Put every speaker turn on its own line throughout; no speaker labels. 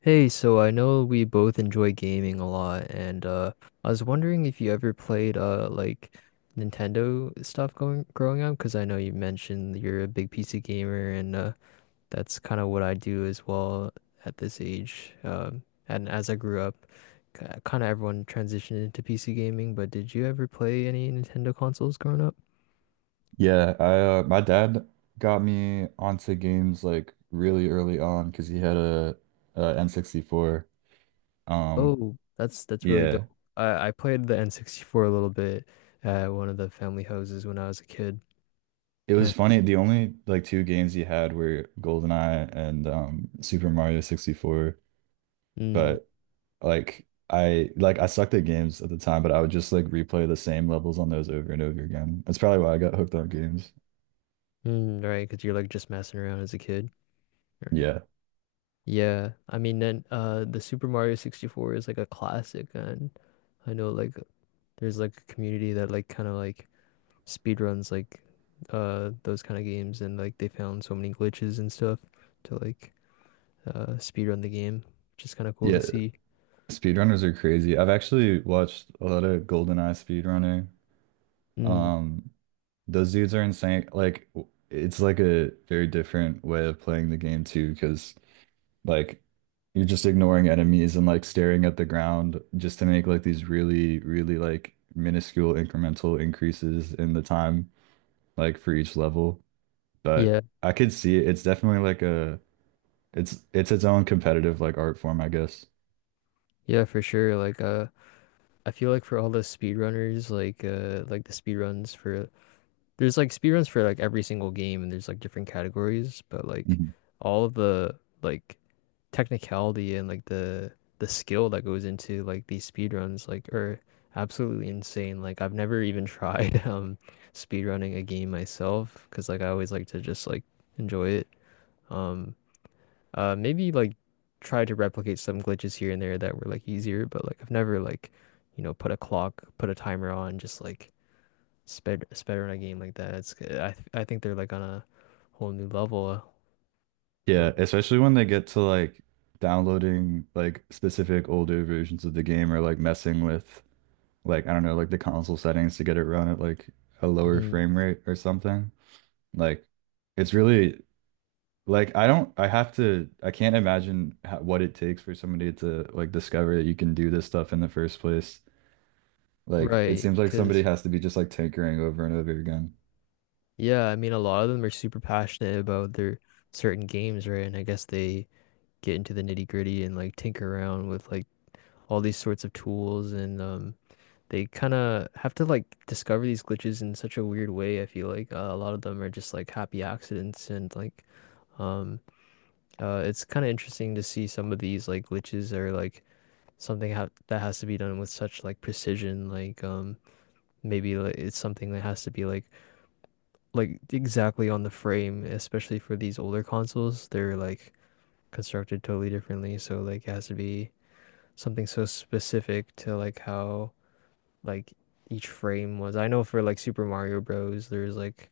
Hey, so I know we both enjoy gaming a lot, and I was wondering if you ever played like Nintendo stuff going growing up, because I know you mentioned you're a big PC gamer, and that's kind of what I do as well at this age. And as I grew up, kind of everyone transitioned into PC gaming. But did you ever play any Nintendo consoles growing up?
Yeah, I my dad got me onto games like really early on because he had a N64. Um,
Oh, that's really dope.
yeah,
I played the N64 a little bit at one of the family houses when I was a kid.
it was
And
funny. The only like two games he had were GoldenEye and Super Mario 64.
Mm.
But I sucked at games at the time, but I would just like replay the same levels on those over and over again. That's probably why I got hooked on games.
Mm, right, because you're like just messing around as a kid. Or-
Yeah.
Yeah, I mean, then the Super Mario 64 is like a classic, and I know like there's like a community that like kind of like speed runs like those kind of games, and like they found so many glitches and stuff to like speed run the game, which is kind of cool to
Yeah,
see.
speedrunners are crazy. I've actually watched a lot of GoldenEye speedrunner.
Mm.
Um, Those dudes are insane. Like it's like a very different way of playing the game too, because like you're just ignoring enemies and like staring at the ground just to make like these really, really like minuscule incremental increases in the time like for each level. But
Yeah,
I could see it. It's definitely like a it's its own competitive like art form, I guess.
yeah, for sure. Like I feel like for all the speed runners, like the speed runs for there's like speedruns for like every single game and there's like different categories, but like
Mhm.
all of the like technicality and like the skill that goes into like these speedruns like are absolutely insane. Like I've never even tried speedrunning a game myself because like I always like to just like enjoy it. Um Maybe like try to replicate some glitches here and there that were like easier, but like I've never like you know put a clock, put a timer on, just like it's better, in a game like that. It's I think they're like on a whole new level.
Yeah,
Um,
especially when they get to like downloading like specific older versions of the game or like messing with like I don't know, like the console settings to get it run at like a lower
mhm.
frame rate or something. Like it's really like I have to I can't imagine how, what it takes for somebody to like discover that you can do this stuff in the first place. Like it
Right,
seems like somebody
because
has to be just like tinkering over and over again.
yeah, I mean a lot of them are super passionate about their certain games, right? And I guess they get into the nitty gritty and like tinker around with like all these sorts of tools, and they kind of have to like discover these glitches in such a weird way. I feel like a lot of them are just like happy accidents and like. Um, it's kind of interesting to see some of these like glitches are like something ha that has to be done with such like precision like maybe like, it's something that has to be like exactly on the frame, especially for these older consoles. They're like constructed totally differently, so like it has to be something so specific to like how like each frame was. I know for like Super Mario Bros there's like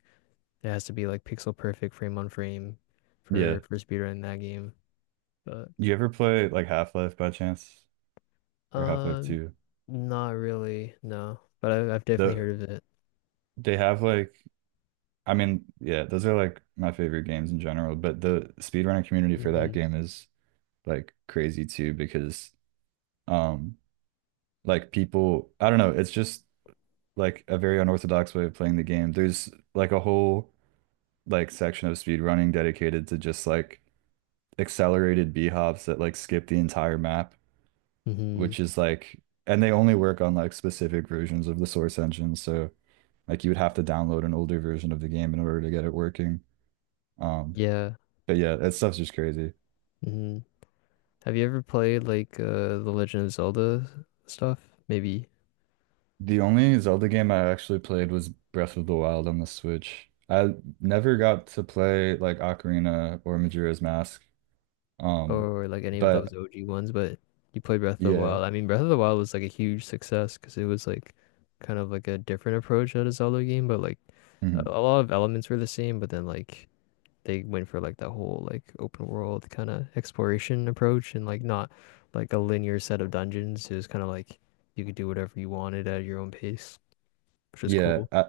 it has to be like pixel perfect frame on frame
Yeah.
for speedrun in that game but
You ever play like Half-Life by chance or Half-Life
um
2?
not really no, but I've definitely
The
heard of it.
they have like I mean, yeah, those are like my favorite games in general, but the speedrunning community for that
Hmm.
game is like crazy too because Um, like people, I don't know, it's just like a very unorthodox way of playing the game. There's like a whole like section of speedrunning dedicated to just like accelerated B hops that like skip the entire map,
Hmm.
which is and they only work on like specific versions of the source engine, so like you would have to download an older version of the game in order to get it working. Um,
Yeah.
but yeah, that stuff's just crazy.
Hmm. Have you ever played like The Legend of Zelda stuff? Maybe.
The only Zelda game I actually played was Breath of the Wild on the Switch. I never got to play like Ocarina or Majora's Mask. Um,
Or like any of those
but
OG ones, but you played Breath of the
yeah,
Wild. I mean, Breath of the Wild was like a huge success because it was like kind of like a different approach at a Zelda game, but like a,
mhm.
a lot of elements were the same, but then like they went for like that whole like open world kind of exploration approach and like not like a linear set of dungeons. It was kind of like you could do whatever you wanted at your own pace, which is
Yeah,
cool.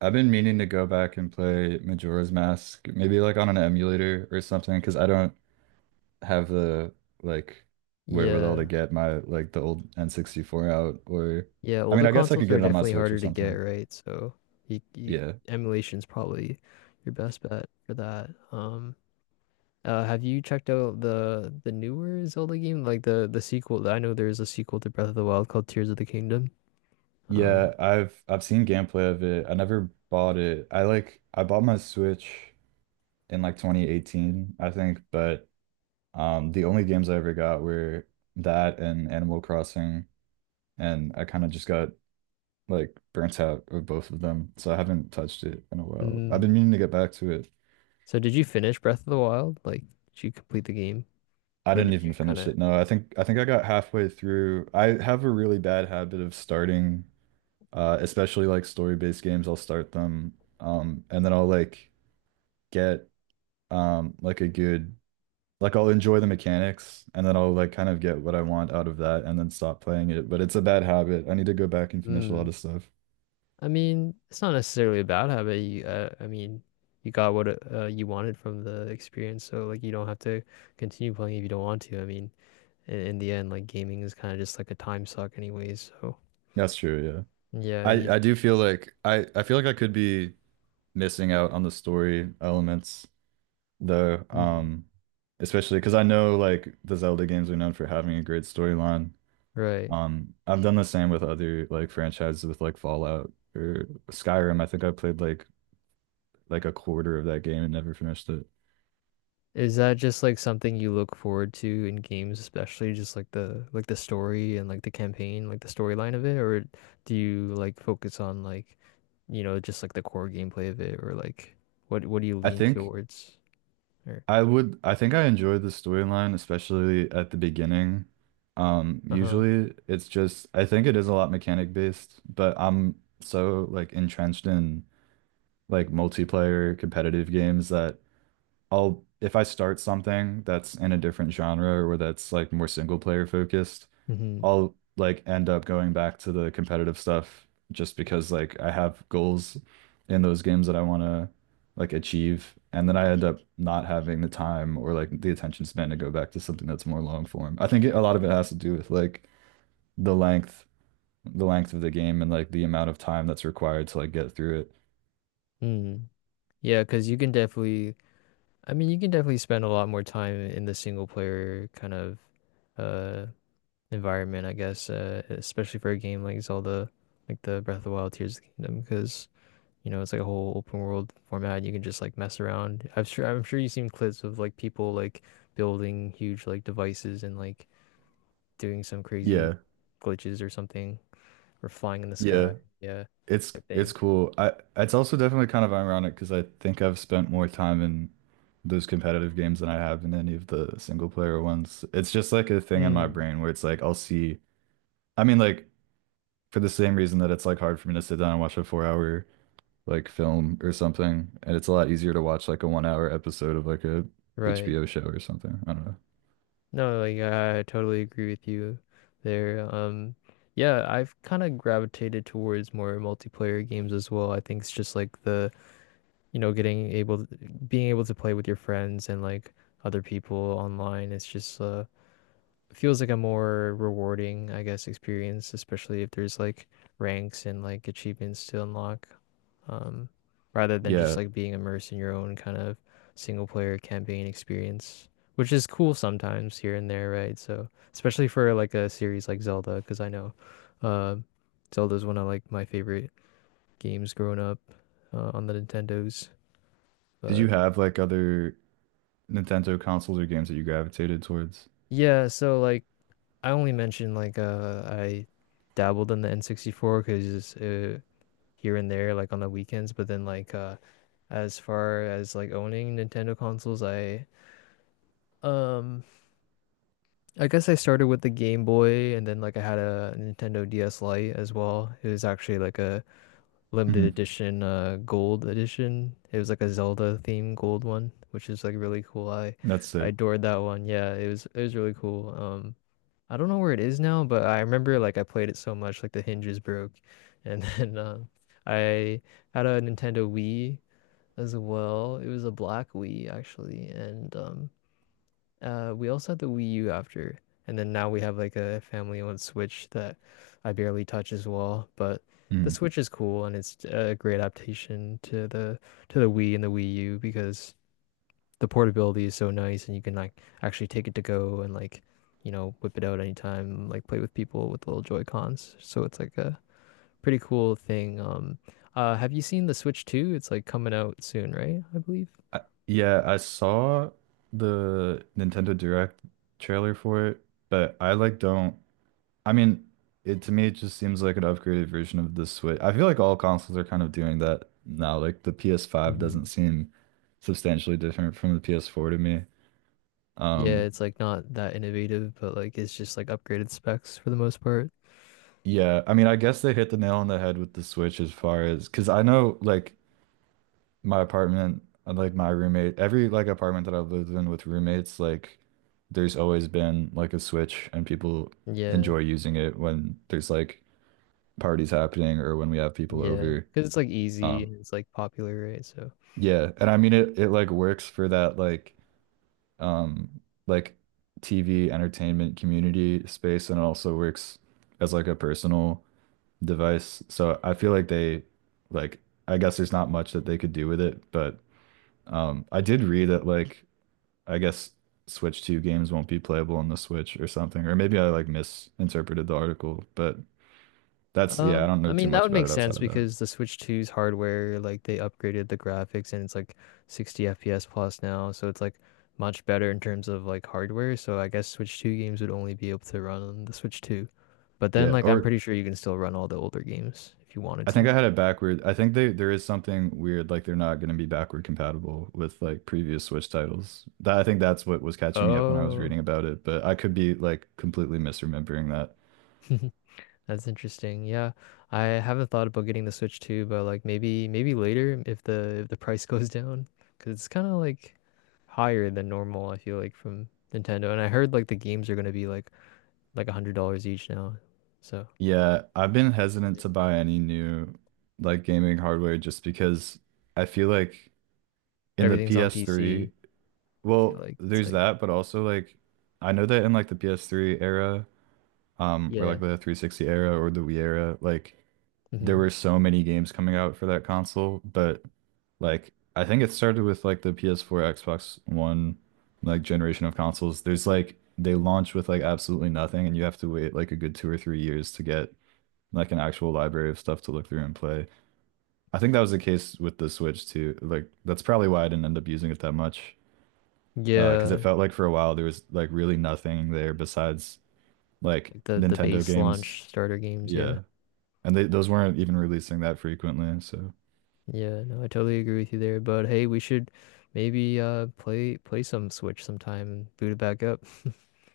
I've been meaning to go back and play Majora's Mask, maybe like on an emulator or something, because I don't have the like wherewithal to
Yeah.
get my like the old N64 out or
Yeah,
I mean,
older
I guess I could
consoles are
get it on my
definitely
Switch or
harder to get,
something.
right? So you, you,
Yeah.
emulation's probably your best bet for that. Have you checked out the newer Zelda game, like the sequel? I know there's a sequel to Breath of the Wild called Tears of the Kingdom. Um,
Yeah, I've seen gameplay of it. I never bought it. I bought my Switch in like 2018, I think, but the only games I ever got were that and Animal Crossing, and I kind of just got like burnt out of both of them. So I haven't touched it in a while. I've been
mm,
meaning to get back to it.
so did you finish Breath of the Wild? Like, did you complete the game,
I
or
didn't
did
even
you kind
finish
of?
it. No, I think I got halfway through. I have a really bad habit of starting especially like story-based games. I'll start them and then I'll like get like a good like I'll enjoy the mechanics and then I'll like kind of get what I want out of that and then stop playing it. But it's a bad habit. I need to go back and finish a
Mm,
lot of stuff.
I mean, it's not necessarily a bad habit. I mean, you got what you wanted from the experience, so like you don't have to continue playing if you don't want to. I mean, in the end, like gaming is kind of just like a time suck anyways. So
That's true, yeah.
yeah, you
I do feel like I feel like I could be missing out on the story elements though.
mm,
Especially because I know like the Zelda games are known for having a great storyline.
right.
I've done the same with other like franchises with like Fallout or Skyrim. I think I played like a quarter of that game and never finished it.
Is that just like something you look forward to in games, especially just like the story and like the campaign, like the storyline of it, or do you like focus on like, you know, just like the core gameplay of it, or like what do you
I
lean
think
towards? Or
I would, I think I enjoy the storyline, especially at the beginning.
uh-huh.
Usually it's just, I think it is a lot mechanic based, but I'm so like entrenched in like multiplayer competitive games that I'll if I start something that's in a different genre or that's like more single player focused,
Mm-hmm.
I'll like end up going back to the competitive stuff just because like I have goals in those games that I want to like achieve and then I end up not having the time or like the attention span to go back to something that's more long form. I think it, a lot of it has to do with like the length the length of the game and like the amount of time that's required to like get through it.
Mm. Yeah, 'cause you can definitely you can definitely spend a lot more time in the single player kind of uh environment, I guess, especially for a game like Zelda, like the Breath of the Wild, Tears of the Kingdom, because you know it's like a whole open world format. You can just like mess around. I'm sure you've seen clips of like people like building huge like devices and like doing some crazy
Yeah.
glitches or something, or flying in the sky,
Yeah.
yeah,
It's
type
it's
thing.
cool. I It's also definitely kind of ironic because I think I've spent more time in those competitive games than I have in any of the single player ones. It's just like a thing in my
Mm.
brain where it's like I'll see. I mean, like for the same reason that it's like hard for me to sit down and watch a 4 hour like film or something, and it's a lot easier to watch like a 1 hour episode of like a
Right.
HBO show or something. I don't know.
No, like I totally agree with you there. Yeah, I've kind of gravitated towards more multiplayer games as well. I think it's just like the you know, getting able being able to play with your friends and like other people online, it's just feels like a more rewarding, I guess, experience, especially if there's like ranks and like achievements to unlock, um, rather than just
Yeah.
like being immersed in your own kind of single player campaign experience, which is cool sometimes here and there, right? So especially for like a series like Zelda, because I know, uh, Zelda's one of like my favorite games growing up, on the Nintendos,
Did you
but.
have like other Nintendo consoles or games that you gravitated towards?
Yeah, so like I only mentioned like I dabbled in the N64 because here and there like on the weekends, but then like as far as like owning Nintendo consoles, um I guess I started with the Game Boy and then like I had a Nintendo DS Lite as well. It was actually like a limited
Hmm.
edition gold edition. It was like a Zelda themed gold one, which is like really cool. I
That's
I
sick.
adored that one. Yeah, it was really cool. I don't know where it is now, but I remember like I played it so much, like the hinges broke. And then I had a Nintendo Wii as well. It was a black Wii actually, and we also had the Wii U after. And then now we have like a family-owned Switch that I barely touch as well. But the
Mm-hmm.
Switch is cool, and it's a great adaptation to the Wii and the Wii U because the portability is so nice, and you can like actually take it to go and like you know whip it out anytime, like play with people with little Joy Cons. So it's like a pretty cool thing. Have you seen the Switch 2? It's like coming out soon, right? I believe.
I, yeah, I saw the Nintendo Direct trailer for it, but I like don't. I mean, it to me it just seems like an upgraded version of the Switch. I feel like all consoles are kind of doing that now. Like the PS5 doesn't
Mhm.
seem substantially different from the PS4 to me.
Yeah,
Um,
it's like not that innovative, but like it's just like upgraded specs for the most part.
yeah, I mean, I guess they hit the nail on the head with the Switch as far as because I know like my apartment, and, like my roommate, every like apartment that I've lived in with roommates, like there's always been like a switch and people
Yeah,
enjoy using it when there's like parties happening or when we have people
yeah,
over.
because it's like easy
Um
and it's like popular, right? So.
yeah, and I mean it like works for that um like TV entertainment community space and it also works as like a personal device. So I feel like they like I guess there's not much that they could do with it, but I did read that like I guess Switch 2 games won't be playable on the Switch or something. Or maybe I like misinterpreted the article, but that's
Uh,
yeah, I don't
I
know too
mean that
much
would
about
make
it outside
sense
of that.
because the Switch Two's hardware, like they upgraded the graphics and it's like 60 FPS plus now, so it's like much better in terms of like hardware. So I guess Switch 2 games would only be able to run on the Switch 2. But then
Yeah,
like I'm
or
pretty sure you can still run all the older games if you wanted
I
to.
think I had it backward. I think they There is something weird like they're not going to be backward compatible with like previous Switch titles. That I think that's what was catching me up when I was
Oh.
reading about it, but I could be like completely misremembering that.
That's interesting. Yeah, I haven't thought about getting the Switch too, but like maybe later if the price goes down, because it's kind of like higher than normal. I feel like from Nintendo, and I heard like the games are gonna be like $100 each now. So
Yeah, I've been hesitant
even
to buy any new like gaming hardware just because I feel like in
everything's on
the PS3
PC. I feel
Well,
like it's
there's
like
that, but also like I know that in like the PS3 era, or
yeah,
like the 360 era or the Wii era, like there
hmm
were so many games coming out for that console, but like I think it started with like the PS4, Xbox One like generation of consoles. There's like they launch with like absolutely nothing and you have to wait like a good 2 or 3 years to get like an actual library of stuff to look through and play. I think that was the case with the Switch too. Like that's probably why I didn't end up using it that much. 'Cause it
yeah,
felt like for a while there was like really nothing there besides like
like the
Nintendo
base
games.
launch starter games. Yeah,
Yeah. And they those weren't even releasing that frequently, so
yeah. No, I totally agree with you there. But hey, we should maybe play some Switch sometime and boot it back up.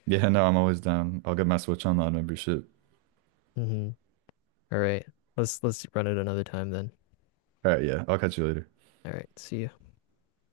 yeah, no, I'm always down. I'll get my Switch Online membership.
Hmm. All right. Let's run it another time then.
All right, yeah. I'll catch you later.
All right. See you.